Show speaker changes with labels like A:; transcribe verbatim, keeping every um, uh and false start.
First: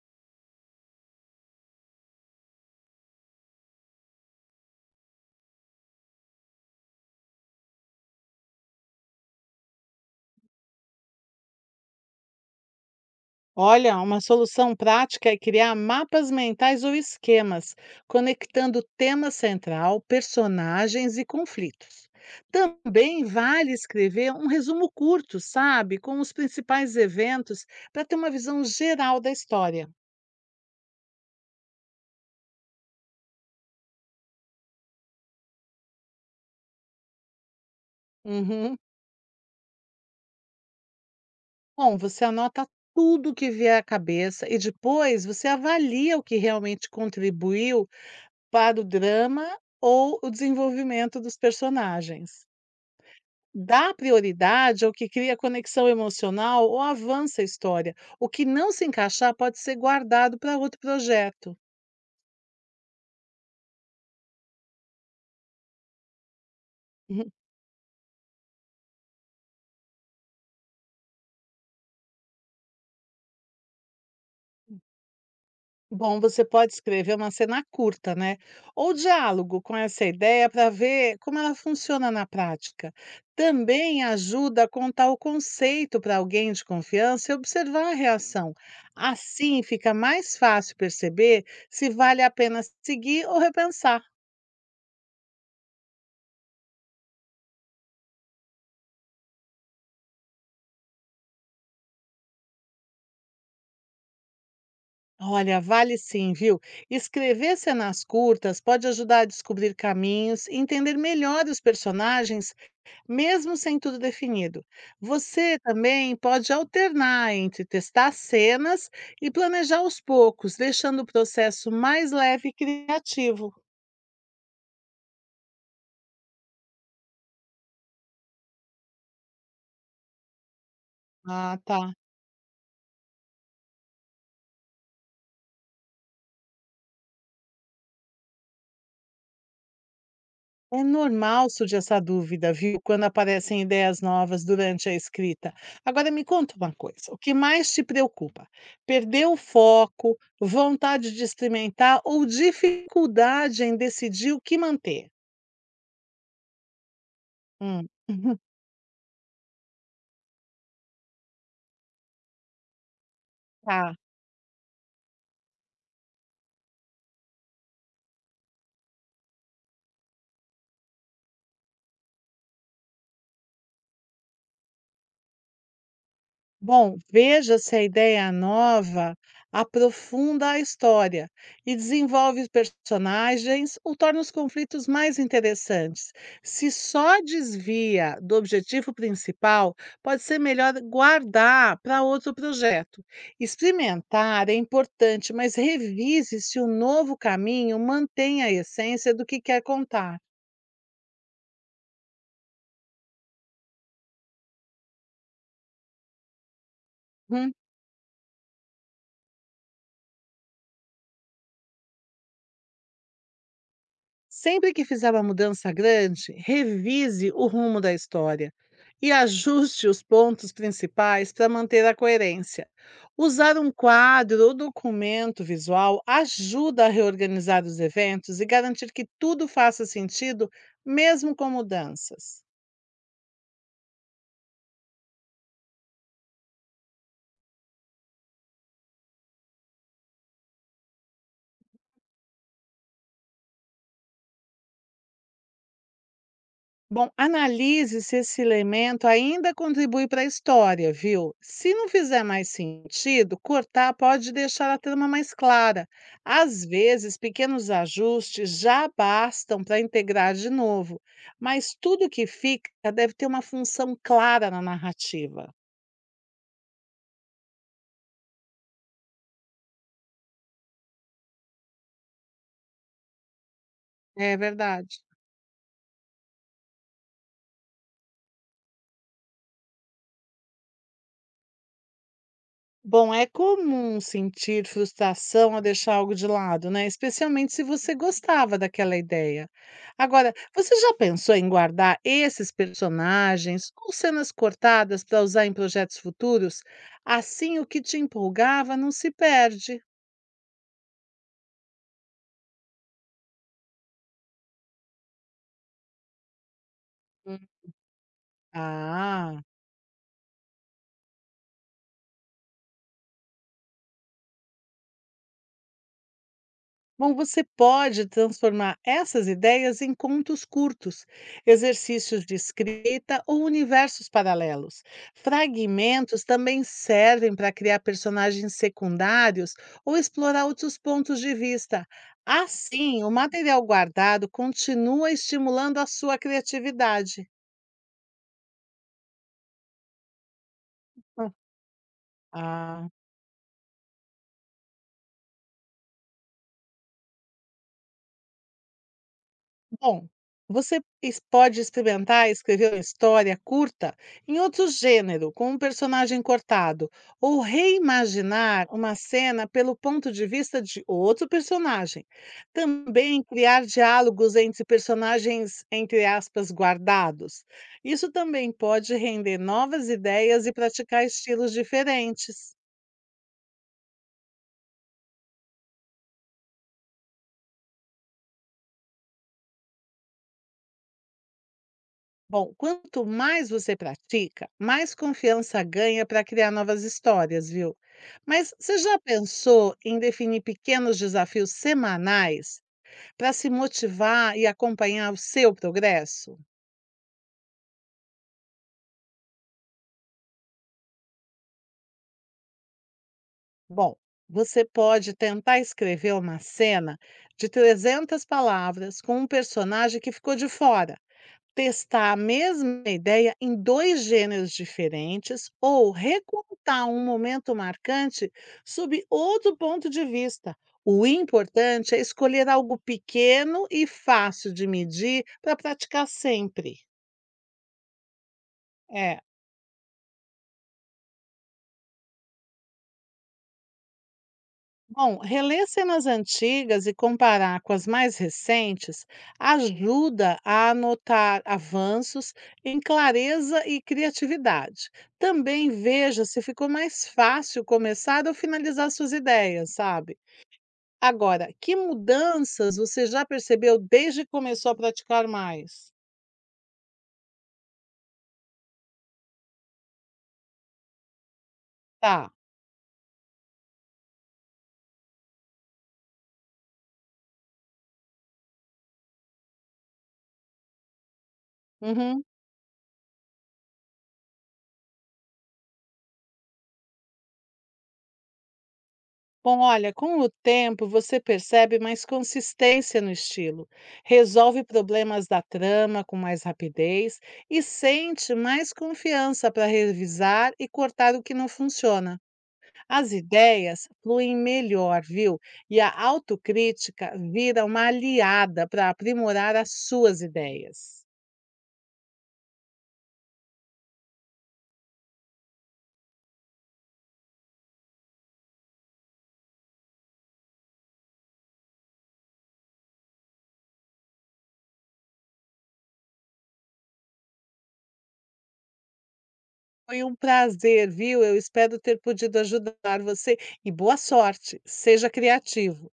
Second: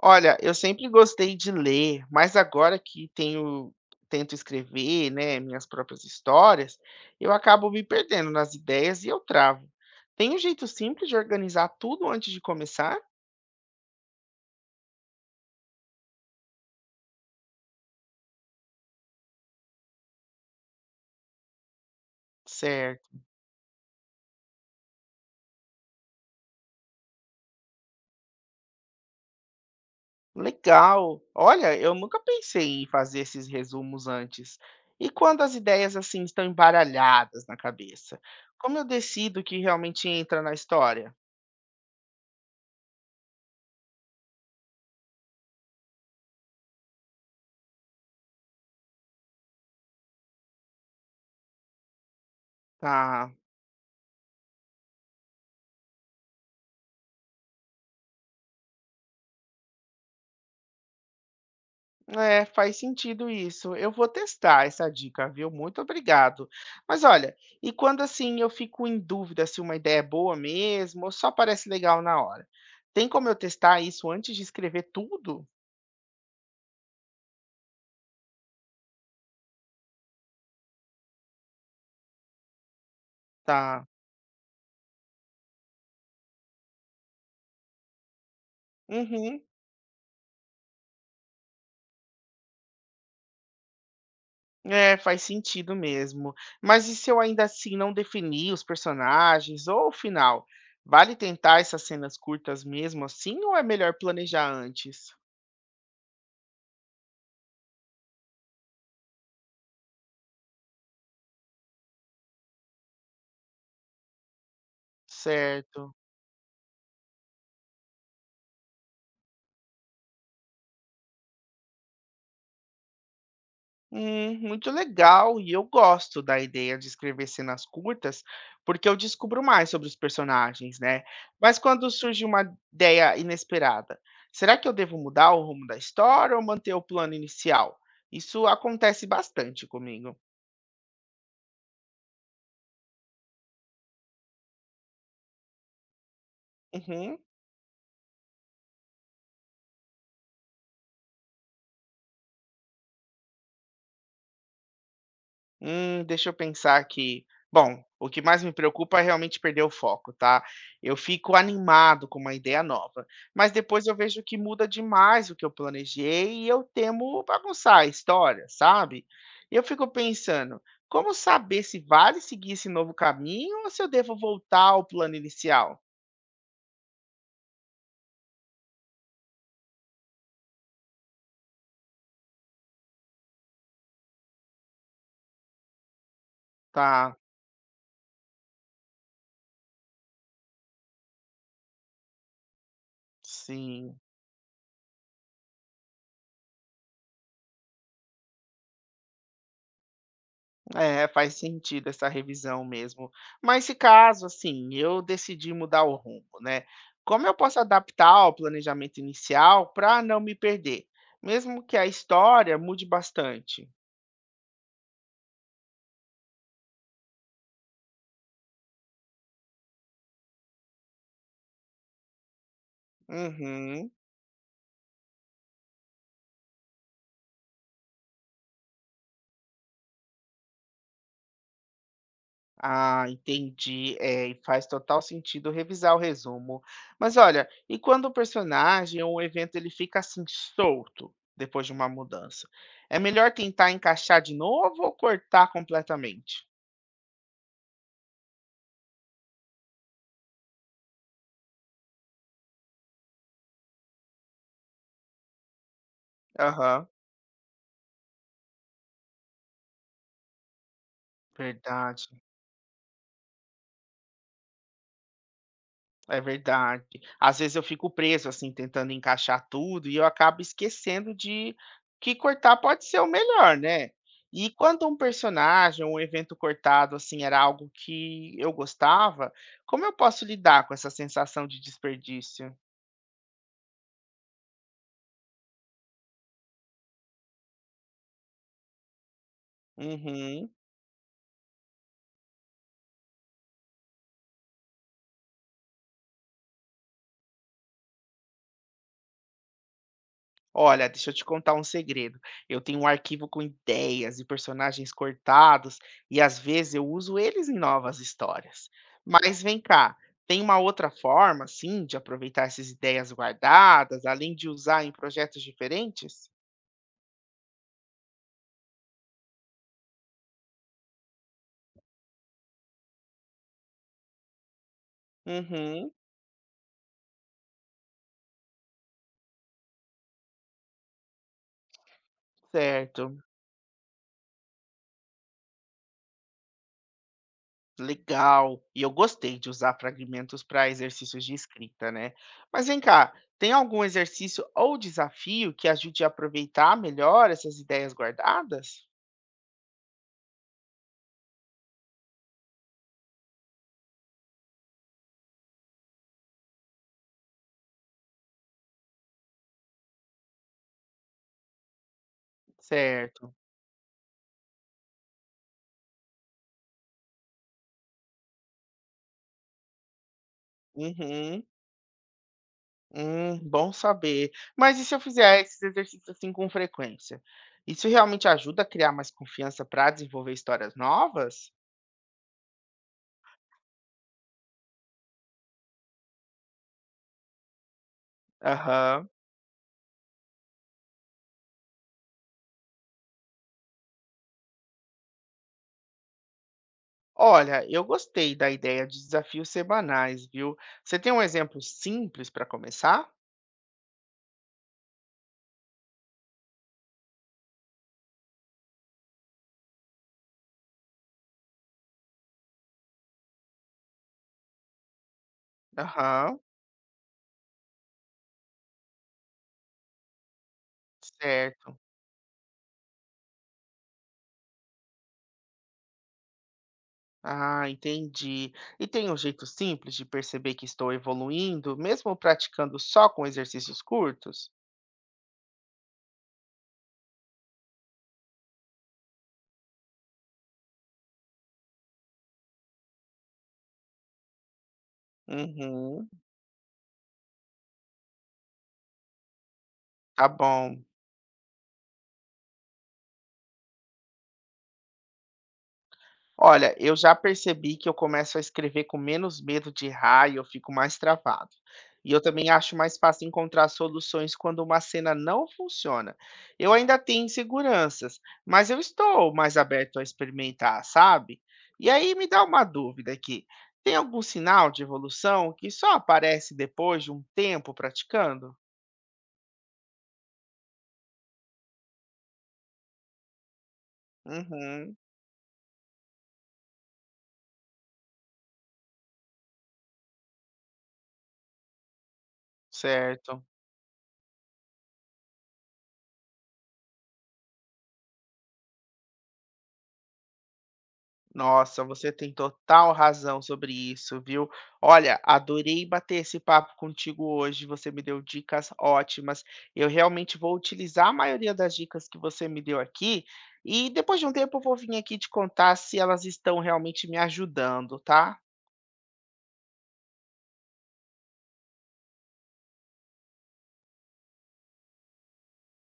A: Olha, eu sempre gostei de ler, mas agora que tenho tento escrever, né, minhas próprias histórias, eu acabo me perdendo nas ideias e eu travo. Tem um jeito simples de organizar tudo antes de começar?
B: Olha, uma solução prática é criar mapas mentais ou esquemas, conectando tema central, personagens e conflitos.
A: Certo.
B: Também vale escrever um resumo curto, sabe, com os principais eventos, para ter uma visão geral da história.
A: Legal. Olha, eu nunca pensei em fazer esses resumos antes. E quando as ideias assim estão embaralhadas na cabeça,
B: Uhum.
A: como eu decido o que realmente entra na história?
B: Bom, você anota tudo que vier à cabeça e depois você avalia o que realmente contribuiu para o drama ou o desenvolvimento dos personagens.
A: Tá.
B: Dá prioridade ao que cria conexão emocional ou avança a história. O que não se encaixar pode ser guardado para outro projeto.
A: É, faz sentido isso. Eu vou testar essa dica, viu? Muito obrigado. Mas
B: Uhum.
A: olha, e quando assim eu fico em dúvida se uma ideia é boa mesmo ou só parece legal na hora? Tem como eu testar isso antes de escrever tudo?
B: Bom, você pode escrever uma cena curta, né? Ou diálogo com essa ideia para ver como ela funciona na prática.
A: Tá.
B: Também ajuda a contar o conceito para alguém de confiança e observar a reação.
A: Uhum.
B: Assim fica mais fácil perceber se vale a pena seguir ou repensar.
A: É, faz sentido mesmo. Mas e se eu ainda assim não definir os personagens ou o final? Vale tentar essas cenas curtas mesmo assim ou é melhor planejar antes?
B: Olha, vale sim, viu? Escrever cenas curtas pode ajudar a descobrir caminhos e entender melhor os personagens, mesmo sem tudo definido. Você
A: Certo.
B: também pode alternar entre testar cenas e planejar aos poucos, deixando o processo mais leve e criativo.
A: Hum, muito legal, e eu gosto da ideia de escrever cenas curtas, porque eu descubro mais sobre os personagens, né?
B: Ah,
A: Mas quando
B: tá.
A: surge uma ideia inesperada, será que eu devo mudar o rumo da história ou manter o plano inicial? Isso acontece bastante comigo.
B: É normal surgir essa dúvida, viu, quando aparecem ideias novas durante a escrita. Agora me conta uma coisa, o
A: Uhum.
B: que mais te preocupa? Perder o foco, vontade de experimentar ou dificuldade em decidir o que manter?
A: Hum, deixa eu pensar aqui. Bom,
B: Hum,
A: o que mais me preocupa é realmente perder o foco, tá? Eu fico animado com uma ideia nova, mas depois eu
B: tá.
A: vejo que muda demais o que eu planejei e eu temo bagunçar a história, sabe? E eu fico pensando, como saber se vale seguir esse novo caminho ou se eu devo voltar ao plano inicial?
B: Bom, veja se a ideia nova aprofunda a história e desenvolve os personagens ou torna os conflitos mais interessantes. Se
A: Tá,
B: só desvia do objetivo principal, pode ser melhor guardar para outro projeto.
A: sim.
B: Experimentar é importante, mas revise se o novo caminho mantém a essência do que quer contar.
A: É, faz sentido essa revisão mesmo. Mas se caso, assim, eu decidir mudar o rumo, né? Como eu
B: Hum.
A: posso adaptar ao planejamento inicial para não me perder? Mesmo que a história mude bastante.
B: Sempre que fizer uma mudança grande, revise o rumo da história e ajuste os pontos principais para manter a coerência. Usar um
A: Uhum.
B: quadro ou documento visual ajuda a reorganizar os eventos e garantir que tudo faça sentido, mesmo com mudanças.
A: Ah, entendi. É, e faz total sentido revisar o resumo. Mas olha, e quando o personagem ou o evento ele fica assim solto depois de uma mudança? É melhor tentar encaixar de novo ou cortar completamente?
B: Bom, analise se esse elemento ainda contribui para a história, viu? Se não fizer mais sentido, cortar pode deixar a trama mais clara. Às
A: Aham,
B: vezes, pequenos ajustes já bastam para integrar de novo, mas tudo
A: verdade.
B: que fica deve ter uma função clara na narrativa.
A: É verdade. Às vezes eu fico preso, assim, tentando encaixar tudo e eu acabo esquecendo de que cortar pode ser o melhor, né?
B: É
A: E quando
B: verdade.
A: um personagem ou um evento cortado, assim, era algo que eu gostava, como eu posso lidar com essa sensação de desperdício?
B: Bom, é comum sentir frustração ao deixar algo de lado, né? Especialmente se você gostava daquela ideia. Agora,
A: Uhum.
B: você já pensou em guardar esses personagens ou cenas cortadas para usar em projetos futuros? Assim, o que te empolgava não se perde.
A: Olha, deixa eu te contar um segredo. Eu tenho um arquivo com ideias e personagens cortados, e às vezes eu uso
B: Hum,
A: eles em novas histórias.
B: Ah!
A: Mas vem cá, tem uma outra forma, sim, de aproveitar essas ideias guardadas, além de usar em projetos diferentes?
B: Bom, você pode transformar essas ideias em contos curtos, exercícios de escrita ou universos paralelos.
A: Uhum,
B: Fragmentos também servem para criar personagens secundários ou explorar outros pontos de vista. Assim, o
A: certo.
B: material guardado continua estimulando a sua criatividade.
A: Legal. E eu gostei de usar fragmentos para exercícios
B: Ah,
A: de escrita, né? Mas vem
B: ah.
A: cá, tem algum exercício ou desafio que ajude a aproveitar melhor essas ideias guardadas?
B: Bom, você es- pode experimentar escrever uma história curta em outro gênero, com um personagem cortado, ou reimaginar uma cena pelo ponto de vista de outro personagem. Também
A: Certo.
B: criar diálogos entre personagens, entre aspas, guardados. Isso também pode render novas ideias e praticar
A: Uhum.
B: estilos diferentes.
A: Hum, bom saber. Mas e se eu fizer esses exercícios assim com frequência? Isso realmente ajuda a criar mais confiança para desenvolver histórias novas?
B: Bom, quanto mais você pratica, mais confiança ganha para criar novas histórias, viu? Mas você já
A: Aham.
B: pensou em definir pequenos desafios semanais para se motivar e acompanhar o seu progresso?
A: Olha, eu gostei da ideia de desafios semanais, viu? Você tem um exemplo simples para começar?
B: Bom, você pode tentar escrever uma cena de trezentas palavras com um personagem que ficou de fora. Testar a mesma ideia em dois gêneros diferentes ou
A: Aham,
B: recontar um momento marcante sob outro ponto de vista. O
A: certo.
B: importante é escolher algo pequeno e fácil de medir para praticar sempre.
A: Ah, entendi. E tem um
B: É.
A: jeito simples de perceber que estou evoluindo, mesmo praticando só com exercícios curtos?
B: Bom, reler cenas antigas e comparar com as mais recentes ajuda a notar avanços em clareza e criatividade. Também
A: Uhum,
B: veja se ficou mais fácil começar ou finalizar suas ideias, sabe?
A: tá bom.
B: Agora, que mudanças você já percebeu desde que começou a praticar mais?
A: Olha, eu já percebi que eu começo a escrever com menos medo de errar e eu fico mais travado. E eu
B: Tá.
A: também acho mais fácil encontrar soluções quando uma cena não funciona. Eu ainda tenho inseguranças, mas eu estou mais aberto a experimentar, sabe? E aí
B: Uhum.
A: me dá uma dúvida aqui. Tem algum sinal de evolução que só aparece depois de um tempo praticando?
B: Bom, olha, com o tempo você percebe mais consistência no estilo, resolve
A: Uhum,
B: problemas da trama com mais rapidez e sente mais confiança para revisar e cortar o que não funciona. As
A: certo.
B: ideias fluem melhor, viu? E a autocrítica vira uma aliada para aprimorar as suas ideias.
A: Nossa, você tem total razão sobre isso, viu? Olha, adorei bater esse papo contigo hoje. Você me deu dicas ótimas. Eu realmente vou utilizar a maioria das dicas que você me deu aqui e depois de um tempo eu vou vir aqui te contar se elas estão realmente me ajudando, tá?
B: Foi um prazer, viu? Eu espero ter podido ajudar você e boa sorte, seja criativo.